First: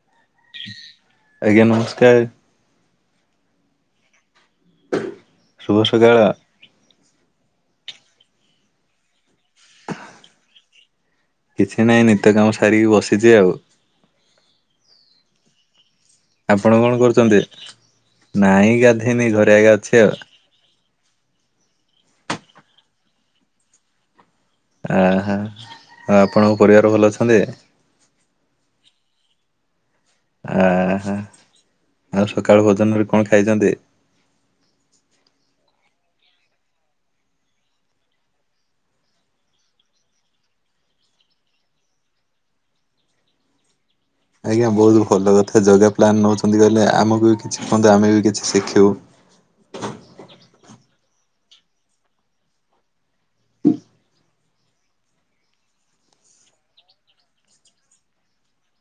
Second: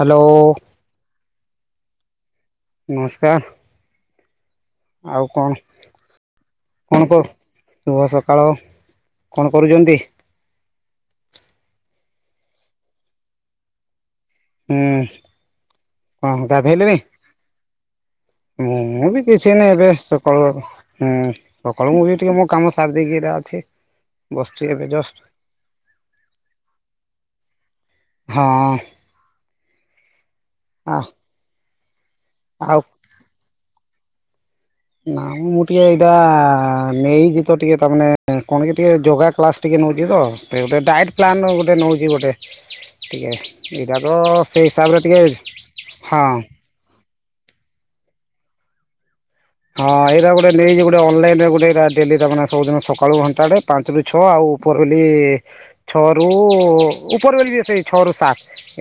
Hello. ଆଜ୍ଞା ନମସ୍କାର। ନମସ୍କାର ଆଉ କଣ ଶୁଭ ସକାଳ କଣ କରୁ ଶୁଭ ସକାଳ କଣ କରୁଚନ୍ତି? କିଛି ନାହିଁ ନିତ୍ୟ କାମ ସାରିକି ବସିଚି ଆଉ। ହୁଁ। କଣ ଆପଣ କଣ କରୁଚନ୍ତି? ମୁଁ ମୁଁ ବି କିଛି ନାହିଁ ଏବେ ଆଉ ସକାଳ ହୁଁ ସକାଳୁ ମୁଁ ବି ଟିକେ ମୋ କାମ ସାରି ଦେଇକି ଏଟା ଅଛି। ବସଚି ଏବେ ଜଷ୍ଟ ଆହା ଆଉ ଆପଣଙ୍କ ପରିବାର ଭଲ ଅଛନ୍ତି? ହଁ। ଆ ଆହା ଆଉ ସକାଳୁ ଭୋଜନ ରେ କଣ ଖାଇଚନ୍ତି? ନା ମୁଁ ଟିକେ ଏଇଟା ନେଇଚି ତ ଟିକେ ତାମାନେ କଣ କି ଟିକେ ଯୋଗା କ୍ଲାସ ଟିକେ ଏଇନେ ଅଛି ତ ଗୋଟେ ଡାଏଟ୍ ପ୍ଲାନ୍ ଗୋଟେ ନଉଚି ଗୋଟେ ଟିକେ [unintelligible] ସେଇ ଆଜ୍ଞା ହିସାବରେ ବହୁତ ଟିକେ ଭଲ କଥା ଜଗା ପ୍ଲାନ୍ ହଁ ନଉଛନ୍ତି କଇଲେ ଆମକୁ ବି କିଛି କୁହନ୍ତୁ ଆମେ ବି କି ଶିଖିବ। ହଁ ଏଇଟା ଗୋଟେ ନେଇକି ଗୋଟେ ଅନଲାଇନରେ ଗୋଟେ କାର ଡେଲି ଜଗନ୍ନାଥ ଓଦିନ ସକାଳୁ ଘଣ୍ଟ୍ ପଢେ ପାଞ୍ଚରୁ ଛଅ ଆଉ। ଉପରବେଲି ଛଅରୁୁ ଉପରବେଲି ବି ସେ ଛଅ ରୁ ସାତ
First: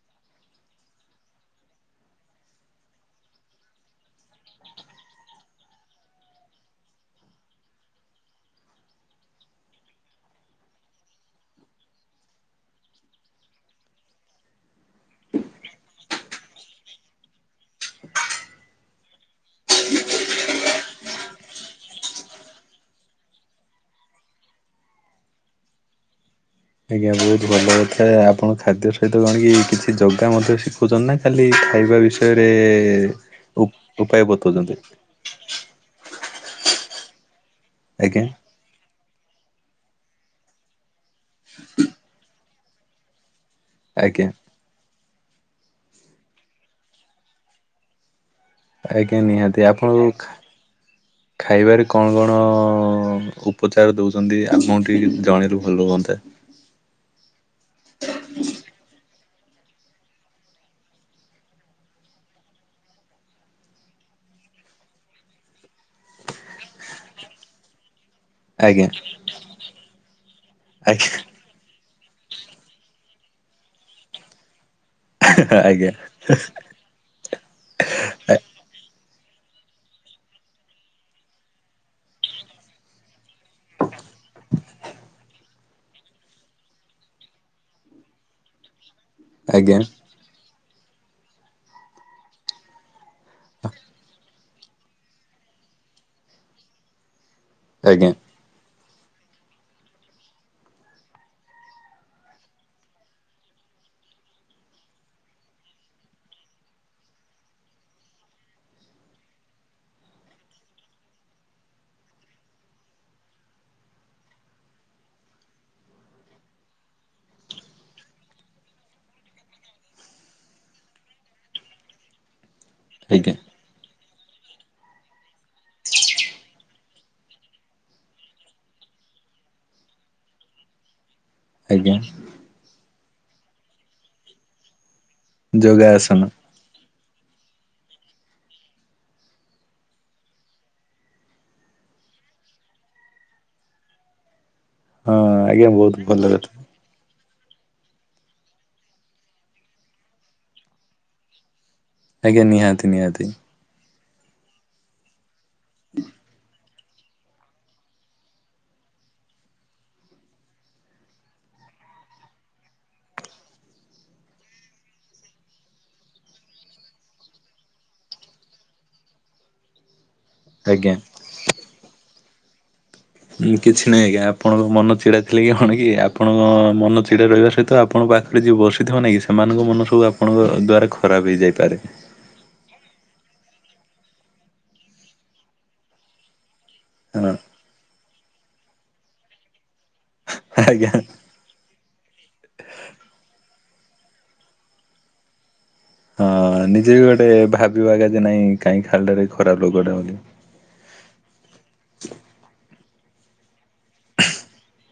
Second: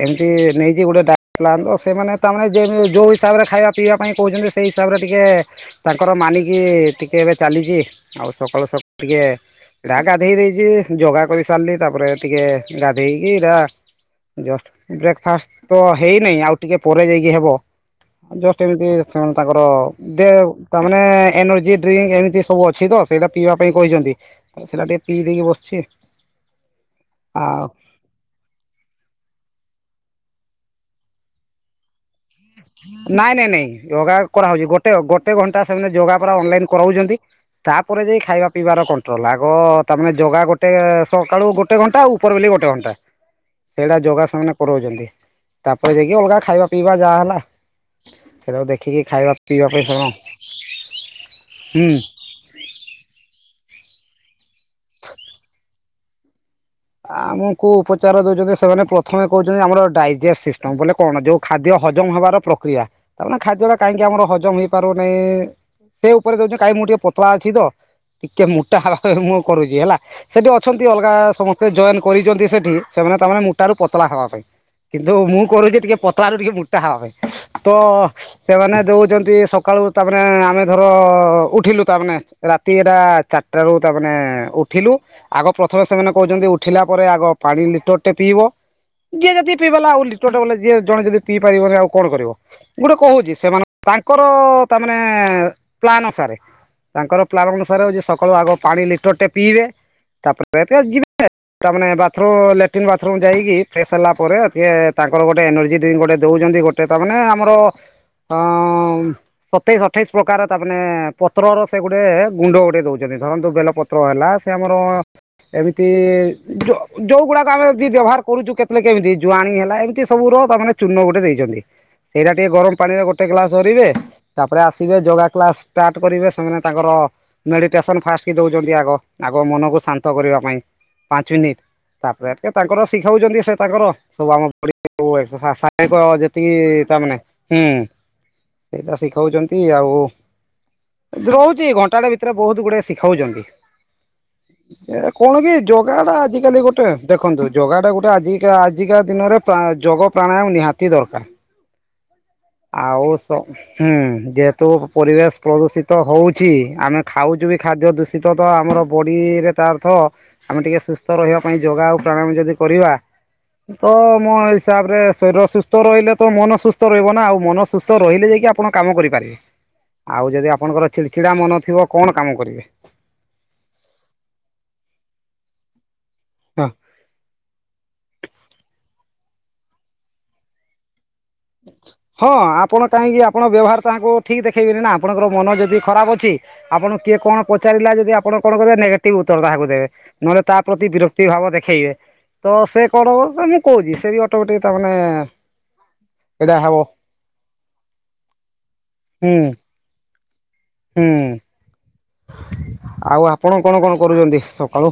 ଏମତି ନେଇଯେ କିଏ ଗୋଟାଏ ଡାକଲାନ୍ ତ ସେମାନେ ତାମାନେ ଯେଦିନ ଯୋଉ ହିସାବରେ ଖାଇବା ପିଇବା ପାଇଁ କହୁଚନ୍ତି ହେଇ ହିସାବରେ ଟିକେ ଏ ତାଙ୍କର ମାନିକି ଟିକେ ଏବେ ଚାଲିଚି ଆଉ ସକାଳୁ ସକାଳୁ ଟିକେ ଏଇଟା ଗାଧେଇ ଦେଇଚି ଯୋଗା କରି ସାରିଲି ତାପରେ ଟିକେ ଗାଧେଇକି ଏଇଟା ବ୍ରେକଫାଷ୍ଟ ତ ହେଇନେଇ ଆଉ ଟିକେ ପରେ ଯାଇକି ହେବ। ଆଉ ଜଷ୍ଟ ଏମିତି ସେମାନେ ତାଙ୍କର ଦେ ତାମାନେେ ଏନର୍ଜି ଡ୍ରିଙ୍କ ଏମିତି ସବୁ ଅଛି ତ ସେଇଟା ପିଇବା ପାଇଁ କହିଚନ୍ତି ସେଇଟା ଟିକେ ପିଇ ଦେଇକି ବସଚି। ଆଜ୍ଞା ବହୁତ ଭଲ କଥା ଆପଣ ଖାଦ୍ୟ ସହିତ କଣ କି କିଛି ଜ ଗା ମଧ୍ୟ ଶିଖୁଚନ୍ତି ନା ଖାଲି ଖାଇବା ବିଷ୍ ନାଇଁ ନାଇଁ ନାଇଁ ଯୋଗା କରାହଉଚି ବତଉଛନ୍ତି ଗୋଟେ ଗୋଟେ ଘଣ୍ଟା ସେମନେ ଯୋଗା କରାଉଛନ୍ତି, ତାପରେ ଯାଇ ଆଜ୍ଞା ଖାଇବା ପିଇବାର କଣ୍ଟ୍ରୋଲ, ଆଗ ତା ଜା ଗୋଟେ ସକାଳୁ ଗୋଟେ ଘଣ୍ଟା, ଆଉ ଉପର ବେଲି ଗୋଟେ ଘଣ୍ଟା, ସେଇଟା ଆଜ୍ଞା ଯୋଗ ସେମାନେ କରଉଛନ୍ତି। ତାପରେ ଯାଇକି ଅଲଗା ଖାଇବା, ପିଇବା ଯାହା ହେଲା ସେଇଟାକୁ ଦେଖିକି ଆଜ୍ଞା, ଖାଇବା ନିହାତି ପିଇବା ପାଇଁ ସେମାନେ ଆପଣଙ୍କୁ ଖାଇବାରେ ହୁଁ କଣ କଣ? ଉପଚାର ଦଉଛନ୍ତି, ଆମକୁ ଟିକେ ଜଣେଇଲେ ଭଲ ହୁଅନ୍ତା। ଆମକୁ ଉପଚାର ଦଉଛନ୍ତି ସେମାନେ ପ୍ରଥମେ କହୁଛନ୍ତି -ଆମର ଡାଇଜେଷ୍ଟ ସିଷ୍ଟମ, ବୋଲେ କଣ ଯୋଉ ଖାଦ୍ୟ ହଜମ ହେବାର ପ୍ରକ୍ରିୟା, ତା ଖାଦ୍ୟ ଟା କାହିଁ ଆମର ହଜମ ହେଇପାରୁନହିଁ, ସେ ଉପରେ ଯଦି କହିବେ, ମୁଁ ଟିକେ ପତଳା ଅଛି ତ। ଟିକେ ମୋଟା ଆଜ୍ଞା ହବାପାଇଁ ମୁଁ କରୁଛି ହେଲା, ସେଠି ଅଛନ୍ତି ଆଜ୍ଞା ଅଲଗା ସମସ୍ତେ ଜଏନ କରିଛନ୍ତି ସେଠି, ସେମାନେ ତାମାନେ ମୁଟା ର ପତଳା ହବା ପାଇଁ। କିନ୍ତୁ ମୁଁ କରୁଛି ଆଜ୍ଞା ଟିକେ ପତଳା ର ଟିକେ ମୋଟା ହବା ପାଇଁ, ତ ସେମାନେ ଦଉଛନ୍ତି ସକାଳୁ ତାମାନେ ଆମେ ଧର ଉଠିଲୁ, ତାମାନେ ରାତି ଏଟା ଚାରିଟ ର ତାମାନେ ଉଠିଲୁ ଆଗ ପ୍ରଥମେ ସେମାନଙ୍କ କହୁଛନ୍ତି ଉଠିଲା ପରେ ଆଗ ପାଣି ଲିଟର ଟେ ପିଇବ, ଯିଏ ଯଦି ଆଜ୍ଞା ପିଇବାଲା ଆଉ ଲିଟରେ ବଲେ ଯ ଜଣେ ଯଦି ପିଇ ପାରିବନି ଆଉ କଣ କରିବ? ଗୋଟେ କହୁଛି ସେମାନେ ତାଙ୍କର ତା, ପ୍ଲାନ୍ ଅନୁସାରେ, ତାଙ୍କର ପ୍ଲାନ ଅନୁସାରେ ଆଜ୍ଞା ସକାଳୁ ଆଗ ପାଣି ଲ ଟଟେ ପିଇବେ ତାପରେ, ଏ ଯିବେ [inaudible] ତାମାନେେ ବାଥରୁମ୍, ଲାଟ୍ରନ୍ ବାଥରୁମ୍ ଯାଇକି, ଫ୍ରେଶ ହେଲା ପରେ ଟିକେ ତାଙ୍କର ଗୋଟେ ଏନର୍ଜି ଡ୍ରିଙ୍କ୍ ଗୋଟେ ଦେଉଛନ୍ତି। ଗୋଟେ ତାମାନେ ଆମର ଅ, ସତେଇଶ ଅଠେଇଶ ପ୍ରକାର ତା ମାନେ ପତ୍ରର ସେ ଗୋଟେ ଗୁଣ୍ଡ ଗୋଟେ ଦଉଛନ୍ତି। ଧରନ୍ତୁ, ବେଲପତ୍ର ହେଲା ସେ ଆମର ଏମ ଯୋଉ ଗୁଡାକ ଆମେ ବି ବ୍ୟବହାର କରୁଛୁ- କେତେବେଳେ କେମିତି, ଜୁଆଣି ହେଲା ଏମିତି ସବୁରାନ ଚୂନ ଗୋଟେ ଦେଇଛନ୍ତି। ସେଇଟା ଟିକେ ଗରମ ପାଣି ରେ ଗୋଟେ ଆଜ୍ଞା ଗ୍ଲାସ ଧରିବେ, ତାପରେ ଆସିବେ ଯୋଗା କ୍ଲାସ ଷ୍ଟାର୍ଟ କରିବେ, ସେମାନେ ତାଙ୍କର ହ ମେଡିଟେସନ ଫାଷ୍ଟ କି ଦଉଛନ୍ତି ଆଗ, ଆଗ ମନକୁ ଶାନ୍ତ କରିବା ପାଇଁ ପାଞ୍ଚ ମିନିଟ, ଆଜ୍ଞା ତାପରେ ତାଙ୍କର ଶିଖାଉଛନ୍ତି ସେ ତାଙ୍କର ସବୁ ଆମ ପ ଯୋଗାସନ ଯେତିକି ତାମାନେ ହୁଁ, ସେଇଟା ଶିଖାଉଛନ୍ତି ଆଉ ରହୁଛି ଘଣ୍ଟାଟେ ଭିତରେ ବହୁତ ଗୁଡାଏ ଶିଖାଉଛନ୍ତି, ହଁ କଣ କି? ଆଜ୍ଞା ଜୋଗା ବହୁତ ଟା ଭଲ କଥା। ଆଜିକାଲି ଗୋଟେ ଦେଖନ୍ତୁ? ଯୋଗା ଟା ଗୋଟେ ଆଜା, ଆଜିକା ଦିନରେ ଯୋଗ ପ୍ରାଣାୟାମ ନିହାତି ଦରକାର। ଆଜ୍ଞା ନିହାତି ଆଉ ନିହାତି ହୁଁ, ଯେହେତୁ ପରିବେଶ ପ୍ରଦୂଷିତ ହଉଛି ଆମେ ଆଉ ଯୋଉ ଏଇ ଖାଦ୍ୟ ଦୂଷିତ ତ ଆମର ବଢ଼ିରେ ତା ଅର୍ଥ -ଆମେ ଟିକେ ସୁସ୍ଥ ରହିବା ପାଇଁ ଯୋଗାଉ ପ୍ରଣାୟାମ ଯଦି କରିବା ତ ମୋ ହିସାବ ରେ ଶରୀର ସୁସ୍ଥ ରହିଲେ ତ, ମନ ସୁସ୍ଥ ରହିବ ନା, ଆଉ ମନ ସୁସ୍ଥ ରହିଲେ ଯାଇକି ଆପଣ କାମ କରିପାରିବେ, ଆଉ ଯଦି ଆଜ୍ଞା। ଆପଣଙ୍କରଛିଡ଼ା ମନ ଥିବ କଣ? କାମ କରିବେ। କିଛି ନାହିଁ ଆଜ୍ଞା, ଆପଣଙ୍କ ମନ ଚିଡା ଥିଲେ କି କଣ କି? ଆପଣଙ୍କ ହଁ। ମନ ଚିଡ଼ା ରହିବା ସହିତ ଆପଣଙ୍କ ପାଖରେ ଯିଏ ବସିଥିବ ନାହି କି -ସେମାନଙ୍କ ମନ ସବୁ ଆପଣଙ୍କ ଦ୍ୱାରା ହଁ ଆପଣ କାହିଁକି? ଆପଣ ବ୍ୟବହାର ତାଙ୍କୁ ଠିକ୍ ଦେଖେଇବେ ନିନା, ଆପଣଙ୍କର ମନ ଯଦି ଖରାପ ଅଛି ଆପଣଙ୍କ କିଏ ହଁ କଣ ପଚାରିଲା, ଯଦି ଆପଣ କଣ କରିବ ନେଗେଟିଭ୍ ଉତ୍ତର ତାହାକୁ ଦେବେ। ନହେଲେ ତା ଆଜ୍ଞା ପ୍ରତି ବିରକ୍ତି ଭାବ ଦେଖେଇବେ, ତ ସେ କଣ ହବମ କହୁଛି, ସେ ବି ଅଟୋମେଟିକ ତାମାନେେ ହଁ, ନିଜେ ବି ଗୋଟେ ଭାବିବାଗା ଯେ ନାଇଁ କାହିଁ ଖାଲଟ ହୁଁ। ଖରାପ ଲୋକଟା ବୋଲି। ହୁଁ। ଆଉ ଆପଣ କଣ କଣ କରୁଛନ୍ତି ସକାଳୁ?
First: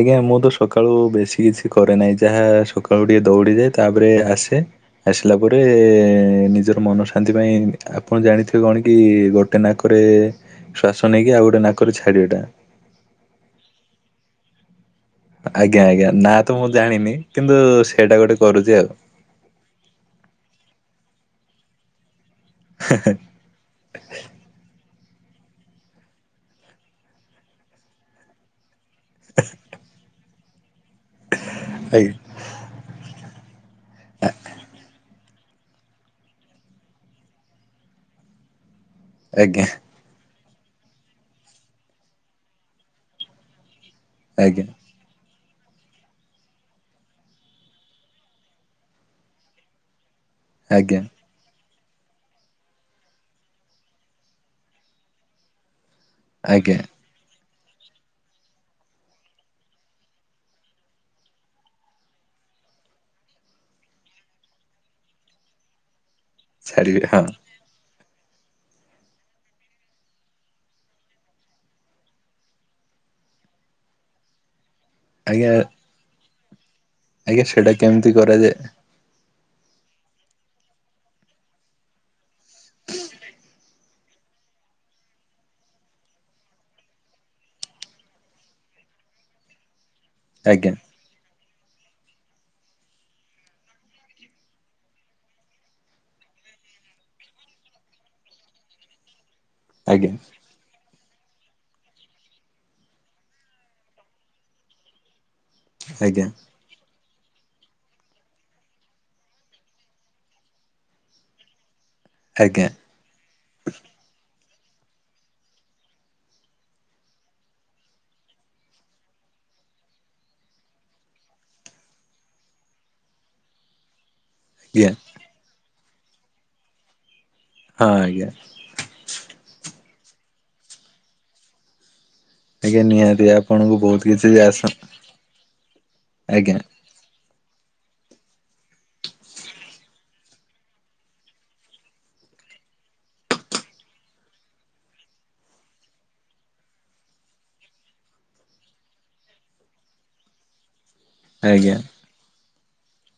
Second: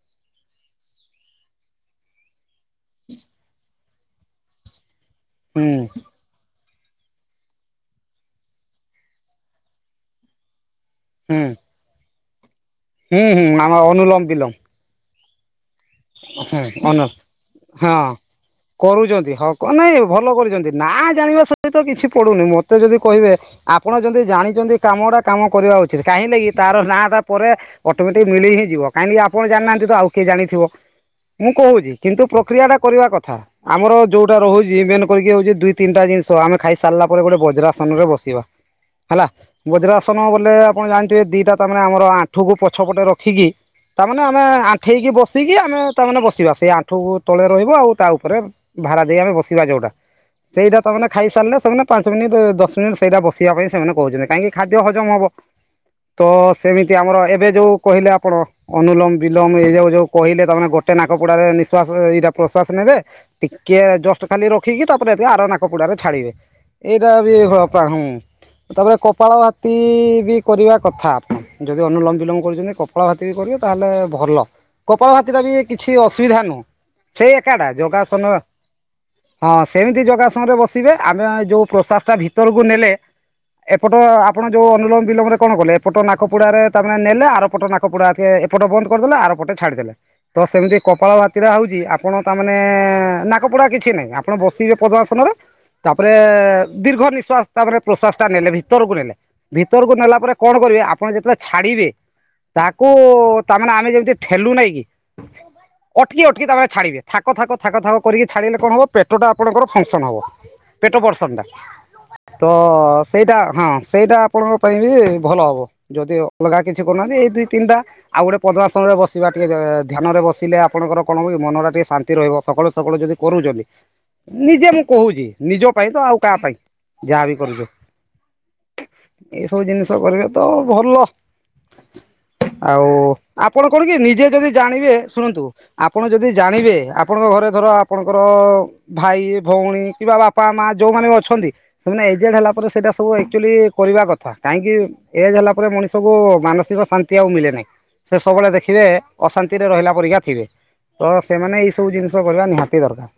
ଆଜ୍ଞା, ମୁଁ ତ ସକାଳୁ ବେଶୀ କିଛି କରେ ନାହିଁ, ଯାହା ସକାଳୁ ଟିକେ ଦୌଡିଯାଏ। ତାପରେ ଆସେ ଆସିଲା ପରେ ହୁଁ ନିଜ ମନ ଶାନ୍ତି ପାଇଁ ଆପଣ ଜାଣିଥିବେ କଣ କି ଗୋଟେ ନାକରେ ଶ୍ୱାସ ନେଇକି ହୁଁ ଆଉ ଗୋଟେ ନାକରେ ଛାଡିବାଟା। ହୁଁ ହୁଁ ଆମର ଅନୁଲମ ବିଲମ। ଆଜ୍ଞା ଆଜ୍ଞା ନା ତ ହଁ ମୁଁ ଅନ ଜାଣିନି କିନ୍ତୁ ହଁ ସେଇଟା ଗୋଟେ କରୁଛି ଆଉ। କରୁଛନ୍ତି ହଉ ନାଇଁ ଭଲ କରୁଛନ୍ତି। ନା ଜାଣିବା ସହିତ କିଛି ପଡୁନି ମତେ ଯଦି କହିବେ ଆପଣ ଯଦି ଜାଣିଛନ୍ତି କାମଡା। କାମ କରିବା ଉଚିତ୍ କାହିଁଲେକି ତାର ନାଁଟା ପରେ ଅଟୋମେଟିକ୍ ମିଳି ହିଁ ଯିବ କାହିଁକି ଆପଣ ଜାଣିନାହାନ୍ତି ତ ଆଉ କି ଜାଣିଥିବ ମୁଁ କହୁଛି ଆଜ୍ଞା। କିନ୍ତୁ ପ୍ରକ୍ରିୟା ଟା କରିବା କଥା ଆମର ଯୋଉଟା ରହୁଛି ମେନ କରିକି ହଉଛି ଦୁଇ ତିନିଟା ଜିନିଷ ଆମେ ଖାଇ ସାରିଲା ପରେ ଗୋଟେ ବଜ୍ରାସନରେ ବସିବା। ହେଲା ଆଜ୍ଞା ବଜ୍ରାସନ ବୋଲେ ଆପଣ ଜାଣିଥିବେ ଦିଟା ତ ମାନେ ଆମର ଆଣ୍ଠୁକୁ ପଛପଟେ ରଖିକି ତା ମାନେ ଆମେ ଆଜ୍ଞା ଆଣ୍ଠେଇକି ବସିକି। ଆମେ ତାମାନେ ବସିବା ସେଇ ଆଣ୍ଠୁ ତଳେ ରହିବ ଆଉ ତା ଉପରେ ଭାରା ଦେଇ ଆମେ ବସିବା ଯୋଉଟା। ସେଇଟା ଆଜ୍ଞା ତମାନେ ଖାଇସାରିଲେ ସେମାନେ ପାଞ୍ଚ ମିନିଟ୍ ଦଶ ମିନିଟ ସେଇଟା ବସିବା ପାଇଁ ସେମାନେ କହୁଛନ୍ତି କାହିଁକି ଖାଦ୍ୟ ହଜମ ହବ। ତ ଆଜ୍ଞା ସେମିତି ଆମର ଏବେ ଯୋଉ କହିଲେ ଆପଣ ଅନୁଲୋଙ୍ଗ ବିଲୋଙ୍ଗ ଏଇ ଯାଉ ଯୋଉ କହିଲେ ତମାନେ ଗୋଟେ ନାକ ପୋଡାରେ ନିଃଶ୍ୱାସ ଏଇଟା ପ୍ରଶ୍ୱାସ ନେବେ ଟିକିଏ ଜଷ୍ଟ ଖାଲି ରଖିକି ତାପରେତି ଆର ନାକପୋଡ଼ାରେ ଛାଡ଼ିବେ ଏଇଟା ବି ହଁ ପା ହୁଁ। ତାପରେ କପାଳ ଭାତି ବି କରିବା କଥା ଆପଣ ଯଦି ଅନୁଲମ୍ ବିଲମ କରୁଥିଲେ କପାଳ ଭାତି କରିବ ତାହେଲେ ଭଲ କପାଳ ଭାତି ଟା ଆଜ୍ଞା। ବି କିଛି ଅସୁବିଧା ନୁହଁ। ସେଇ ଆଜ୍ଞା ଏକା ଟା ସେଇଟା କେମିତି ଯୋଗାସନ କରାଯାଏ ହଁ ସେମିତି ଯୋଗାସନରେ ବସିବେ ଆମେ ଯୋଉ ପ୍ରସାସ ଟା ଭିତରକୁ ନେଲେ ଏ ଏପଟ ଆପଣ ଯୋଉ ଅନୁଲଙ୍ଗ ବିିଲୋଙ୍ଗ ରେ କଣ କଲେ ଏପଟ ନାକପୋଡାରେ ତା ନେଲେ ଆର ପଟ ନାକପୋଡା ଏପଟ ବନ୍ଦ କରିଦେଲେ ଆର ପଟେ ଛାଡିଦେଲେ ତ ଆଜ୍ଞା ସେମିତି କପାଳ ଭାତ ହଉଛି ଆପଣ ତାମାନେ ନାକପୋଡା କିଛି ନାହିଁ ଆପଣ ବସିବେ ପଦ୍ମାସନରେ ତାପରେ ଦୀର୍ଘ ନିଶ୍ଵାସ ତାପରେ ପ୍ରଶ୍ୱାସ ଟା ନେଲେ ଭିତରକୁ ନେଲେ। ଭିତରକୁ ଆଜ୍ଞା ନେଲା ପରେ କଣ କରିବେ ଆ ଆପଣ ଯେତେବେଳେ ଛାଡିବେ ତାକୁ ତାମାନେ ଆମେ ଯେମିତି ଠେଲୁ ନାଇଁ କି? ଅଟକି ଆଜ୍ଞା ଅଟକି ତା ମାନେ ଛାଡିବେ। ଥାକ ଥାକ ଥାକ ଥାକ କରିକି ଛାଡ଼ିଲେ କଣ ହବ ପେଟଟା ଆପଣଙ୍କର ଫଙ୍କସନ ହବ ପେଟ ପର୍ସନ ଟା। ତ ଆଜ୍ଞା ଆଜ୍ଞା। ସେଇଟା ହଁ ସେଇଟା ଆପଣଙ୍କ ପାଇଁ ବି ଭଲ ହବ ଯଦି ଅଲଗା କିଛି କରୁନାହାନ୍ତି ଏଇ ଦୁଇ ତିନିଟା ଆଉ ଗୋଟେ ପଦ୍ମାଶନରେ ବସିବା। ଟିକେ ଧ୍ୟାନରେ ବସିଲେ ଆପଣଙ୍କର କଣ ହ ମନ ଟା ଟିକେ ଶାନ୍ତି ରହିବ ସକାଳୁ ସକାଳୁ ଯଦି କରୁଛନ୍ତି। ନିଜେ ମୁଁ ଆଜ୍ଞା କହୁଛି ନିଜ ପାଇଁ ତ ଆଉ କାହା ପାଇଁ ଯାହାବୀ ହଁ ଆଜ୍ଞା ଏଇସବୁ ଜିନିଷ କରିବେ ତ ଭଲ। ଆଜ୍ଞା ଆଉ ନିହାତି ଆପଣ ଆପଣଙ୍କୁ କଣ କି ବହୁତ ନିଜେ କିଛି ଯଦି ଆସ ଜାଣିବେ ଶୁଣନ୍ତୁ ଆପଣ ଯଦି ଆଜ୍ଞା। ଜାଣିବେ ଆପଣଙ୍କ ଘରେ ଧର ଆପଣଙ୍କର ଭାଇ ଭଉଣୀ କିମ୍ବା ବାପା ମା ଯୋଉମାନେ ଅଛନ୍ତି ସେମାନେ ଏଜେଡ ହେଲା ପରେ ସେଇଟା ସବୁ ଆକଚୁଆଲି କରିବା କଥା କାହିଁକି ଏଜ ହେଲା ପରେ ମଣିଷକୁୁ ମାନସିକ ଶାନ୍ତି। ନ୍ତି ଆଉ ମିଳେ ନାହିଁ ସେ ସବୁବେଳେ ଦେଖିବେ ଅଶାନ୍ତିରେ ରହିଲା ପରିକା ଥିବେ ତ ସେମାନେ ଆଜ୍ଞା। ଏଇସବୁ ଜିନିଷ କରିବା ନିହାତି ଦରକାର।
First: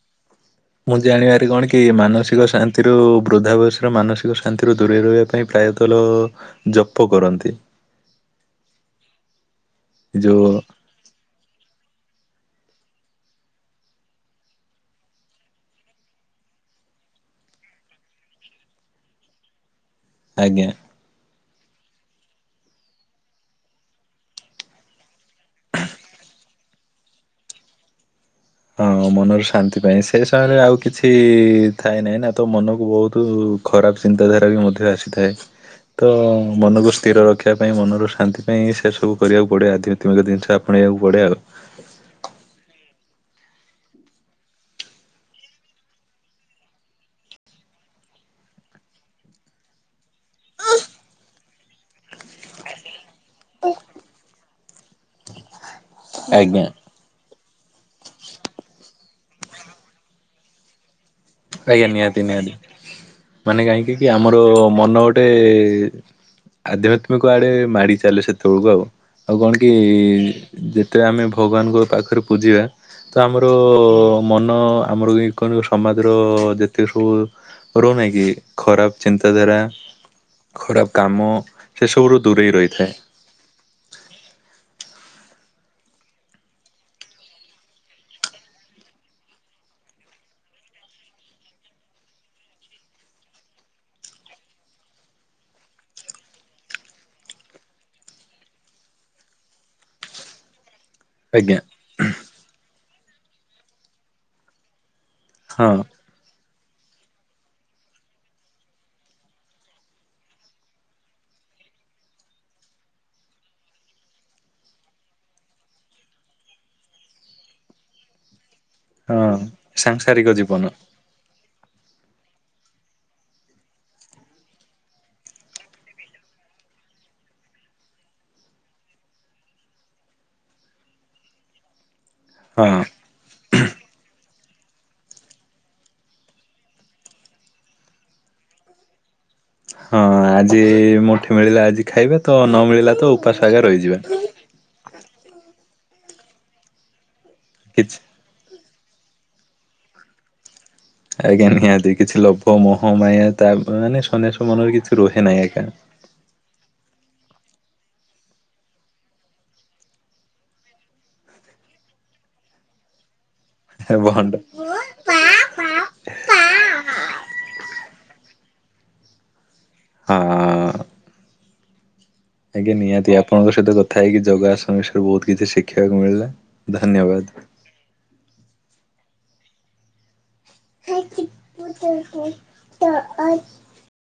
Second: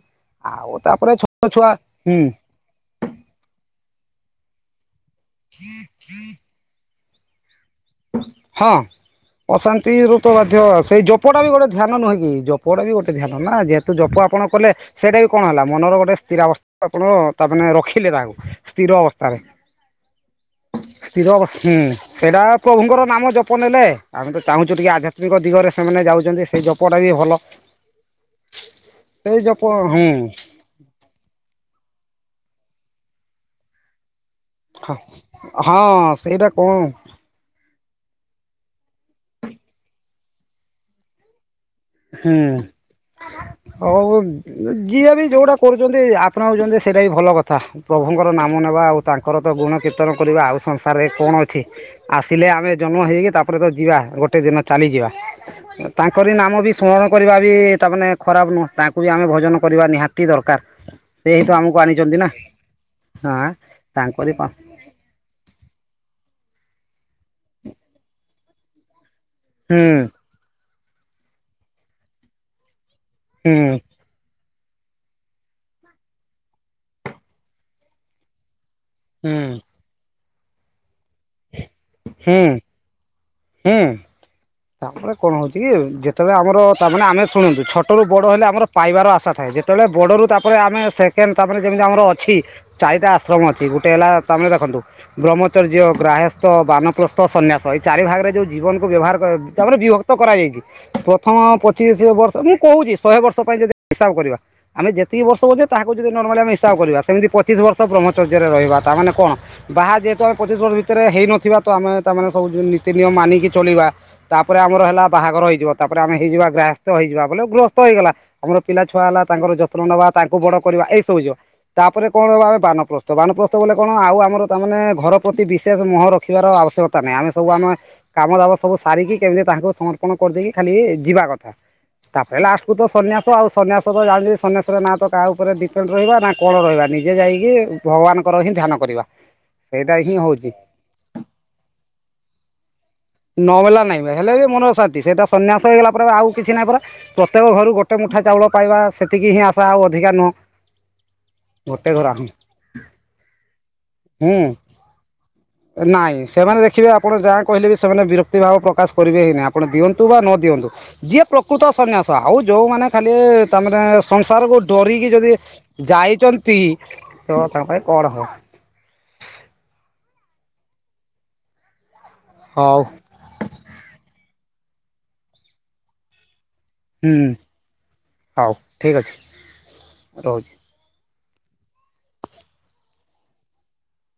ଆଉ ମୁଁ ତାପରେ ଛୋଟ ଜାଣିବାରେରେ କଣ ଛୁଆ କି ହୁଁ ମାନସିକ ଶାନ୍ତିରୁ ବୃଦ୍ଧା ବୟସ ର ମାନସିକ ଶାନ୍ତିରୁ ରେ ରହିବା ପାଇଁ ପ୍ରାୟତଃ ଲ ଜପ କରନ୍ତି। ହଁ ଅଶାନ୍ତିରୁ ତ ଯୋଉ ବାଧ୍ୟ ସେଇ ଜପଟା ବି ଗୋଟେ ଧ୍ୟାନ ନୁହେଁ କି? ଜପଟା ବି ଗୋଟେ ଧ୍ୟାନ ନା ଯେହେତୁ ଜପ ଆପଣ କଲେ ସେଇଟା ବି କଣ ହେଲା ମନର ଗୋଟେ ସ୍ଥିରାବସ୍ଥା ଆପଣ ତାମାନେ ରଖିଲେ ତାକୁ ସ୍ଥିର ଅବସ୍ଥାରେ। ଆଜ୍ଞା। ଯବ ହୁଁ ସେଇଟା ପ୍ରଭୁଙ୍କର ନାମ ଜପ ନେଲେ ଆମେ ତ ଚାହୁଁଛୁ ଟିକେ ଆଧ୍ୟାତ୍ମିକ ଦିଗରେ ସେମାନେ ଯାଉଛନ୍ତି ସେଇ ଜପଟା ବି ଭଲ। ହଁ ସେଇ ମନର ଜପ ଶାନ୍ତି ପାଇଁ ହୁଁ ସେ ସମୟରେ ଆଉ କିଛି ଥଏ ନାହିଁ ନା। ତ ମନକୁ ବହୁତ ଖରାପ ଚିନ୍ତାଧାରା ବି ମଧ୍ୟ ଆସିଥାଏ। ହଁ ତ ସେଇଟା କଣ ମନକୁ ସ୍ଥିର ରଖିବା ପାଇଁ ମନରୁ ଶାନ୍ତି ପାଇଁ ସେ ସବୁ କରିବାକୁ ପଡେ ଅଧ୍ୟାତ୍ମିକ ଜିନିଷ ଆପଣେଇବାକୁ ପଡେ ଆଉ। ହୁଁ। ହଉ ଯିଏ ବି ଯୋଉଟା କରୁଛନ୍ତି ଆପଣ ହଉଛନ୍ତି ସେଇଟା ବି ଭଲ କଥା ପ୍ରଭୁଙ୍କର ନାମ ନେବା ଆଉ ତାଙ୍କର ତ ଗୁଣ କୀର୍ତ୍ତନ କରିବା ଆଉ ସଂସାରରେ କଣ ଅଛି। ଆସିଲେ ଆମେ ଜନ୍ମ ହେଇ ତାପରେ ତ ଯିବା ଗୋଟେ ଦିନ ଚାଲିଯିବା ତାଙ୍କରି ନାମ ଆଜ୍ଞା ବି ସ୍ମରଣ ବି ତାମାନେ ଖରାପ ନୁହଁ ତାଙ୍କୁ ବି ଆମେ ଭଜନ କରିବା ନିହାତି ଦରକାର। ସେ ହିଁ ତ ଆମକୁ ଆଜ୍ଞା ଆଣିଛନ୍ତି ନିହାତି ନା ନିହାତି। ହଁ ମାନେ କାହିଁକି କି ତାଙ୍କରି ଆମର ପା ମନ ଗୋଟେ ଆଧ୍ୟାତ୍ମିକ ଆଡେ ମାଡି ଚାଲେ ସେତେବେଳକୁ ଆଉ। ଆଉ କଣ କି ହୁଁ ଯେ ତେ ଆମେ ଭଗବାନଙ୍କ ପାଖରେ ପୂଜିବା ତ ଆମର ହୁଁ ମନ ଆମର ଯେ କୁହନ୍ତୁ ସମାଜର ଯେତେ ସବୁ ରହୁନାହିଁ କି ଖରାପ ହୁଁ ଚିନ୍ତାଧାରା ଖରାପ କାମ ସେସବୁରୁ ହୁଁ ଦୂରେଇ ରହିଥାଏ। ହୁଁ। ତାପରେ କଣ ହଉଛି କି ଯେତେବେଳେ ଆମର ତାମାନେ ଆମେ ଶୁଣନ୍ତୁ ଛୋଟ ରୁ ବଡ ହେଲେ ଆମର ପାଇବାର ଆଶା ଥାଏ। ଯେତେବେଳେ ବଡ଼ରୁ ତାପରେ ଆମେ ସେକେଣ୍ଡ ତାମାନେ ଯେମିତି ଆମର ଅଛି ଚାରିଟା ଆଶ୍ରମ ଅଛି ଗୋଟେ ହେଲା ତାମରେ ଦେଖନ୍ତୁ ବ୍ରହ୍ମଚର୍ଯ୍ୟ, ଗ୍ରାହସ୍ଥ, ବାନପ୍ରସ୍ଥ, ସନ୍ନ୍ୟାସ ଏଇ ଚାରି ଭାଗରେ ଯେଉଁ ଜୀବନକୁ ବ୍ୟବହାର କ ତାପରେ ବିଭକ୍ତ କରାଯାଇକି। ପ୍ରଥମ ଆଜ୍ଞା ପଚିଶ ବର୍ଷ ମୁଁ କହୁଛି ଶହେ ବର୍ଷ ପାଇଁ ଯଦି ହିସାବ କରିବା ଆମେ ଯେତିକି ବର୍ଷ କହୁଚେ ହଁ ତାହାକୁ ଯଦି ନର୍ମାଲି ଆମେ ହି କରିବା ସେମିତି ପଚିଶ ବର୍ଷ ବ୍ରହ୍ମଚର୍ଯ୍ୟରେ ରହିବା ତାମାନେ କଣ ବାହା ଯେହେତୁ ଆମେ ପଚିଶ ବର୍ଷ ଭିତରେ ହେଇନଥିବା ତ ଆମେ ତାମାନେ ସବୁ ନୀତିନିୟମ ମାନିକି ଚଳିବା। ତାପରେ ଆମର ହେଲା ବାହାଘର ହେଇଯିବ। ତାପରେ ଆମେ ହେଇଯିବା ଗ୍ରାହସ୍ଥ ହେଇଯିବା ବୋଲେ ଗୃହସ୍ଥ ହେଇଗଲା। ଆମର ପିଲା ଛୁଆ ହେଲା ହଁ ତାଙ୍କର ଯତ୍ନ ନବା ସାଂସାରିକ ତାଙ୍କୁ ବଡ ଜୀବନ କରିବା ଏଇ ସବୁ ଯିବ। ତାପରେ କଣ ହବା ଆମେ ବାନପ୍ରସ୍ଥ ବାନପ୍ରସ୍ଥ ବଲେ କଣ ଆଉ ଆମର ତାମାନେ ଘର ପ୍ରତି ବିଶେଷ ମୋହ ରଖିବାର ଆ ଆବଶ୍ୟକତା ନାହିଁ। ଆମେ ସବୁ ଆମେ କାମ ଦାମ ସବୁ ସାରିକି କେମିତି ତାଙ୍କୁ ସମର୍ପଣ କରିଦେଇକି ଖାଲି ଯିବା କଥା। ତାପରେ ଲାଷ୍ଟ ହଁ କୁ ତ ସନ୍ନ୍ୟାସ ଆଉ ସନ୍ନ୍ୟାସ ତ ଜାଣି ସନ୍ୟାସ ନାଁ ତ କାହା ଉପରେ ଡିପେଣ୍ଡ ରହିବା ନା କଣ ରହିବା ନିଜେ ଯାଇକି ଭଗବାନଙ୍କର ହିଁ ଧ୍ୟାନ କରିବା। [inaudible] ସେଇଟା ହଁ ହିଁ ହଉଛି ଆଜି ମୁଠେ ମିଳିଲା ଆଜି ଖାଇବେ ତ ନ ମିଳିଲା ତ ଉପାସ ଆଗା ନହେଲା ରହିଯିବା। ନାଇଁ ହେଲେ ବି ମନର ଶାନ୍ତି। ସେଇଟା ସନ୍ନ୍ୟାସ ହେଇଗଲା ପରେ ଆଉ କିଛି ନାଇଁ ପରା। ପ୍ରତ୍ୟେକ ଘରୁ କିଛି ଗୋଟେ ମୁଠା ଚାଉଳ ପାଇବା ସେତିକି ହିଁ ଆଶା ଆଉ ଅଧିକା ନୁହଁ। ଆଜ୍ଞା ନିହାତି ଗୋଟେ ଘର କିଛି ହଁ ଲୋଭ ମୋହ ମାୟା ତା ମାନେ ହୁଁ ସନ୍ୟାସ ମନ କିଛି ରୁହେ ନାଇଁ ଏକା। ନାଇଁ ସେମାନେ ଦେଖିବେ ଆପଣ ଯାହା କହିଲେ ବି ସେମାନେ ବିରକ୍ତି ଭାବ ପ୍ରକାଶ କରିବେ ହିଁଁ ନାଇ ଆପଣ ଦିଅନ୍ତୁ ବା ନ ଦିଅନ୍ତୁ ଯିଏ ପ୍ରକୃତ ସନ୍ୟାସ ଆଉ ଯୋଉ ମା ଖାଲି ତାମାନେ ଭଣ୍ଡ ସଂସାରକୁ ହଁ ଡରିକି ଯଦି ଯାଇଛନ୍ତି ତ ତାଙ୍କ ପାଇଁ କଳହ ହଁ। ଆଜ୍ଞା ହଉ ନିହାତି ଆପଣଙ୍କ ସହିତ କଥା ହେଇକି ଯୋଗ ଆସନ ବିଷୟରେ ବହୁତ କିଛି ଶିଖିବାକୁ ମିଳିଲା। ହୁଁ ଧନ୍ୟବାଦ। ହଉ ଠିକ ଅଛି। ରହୁଚି। [unintelligible]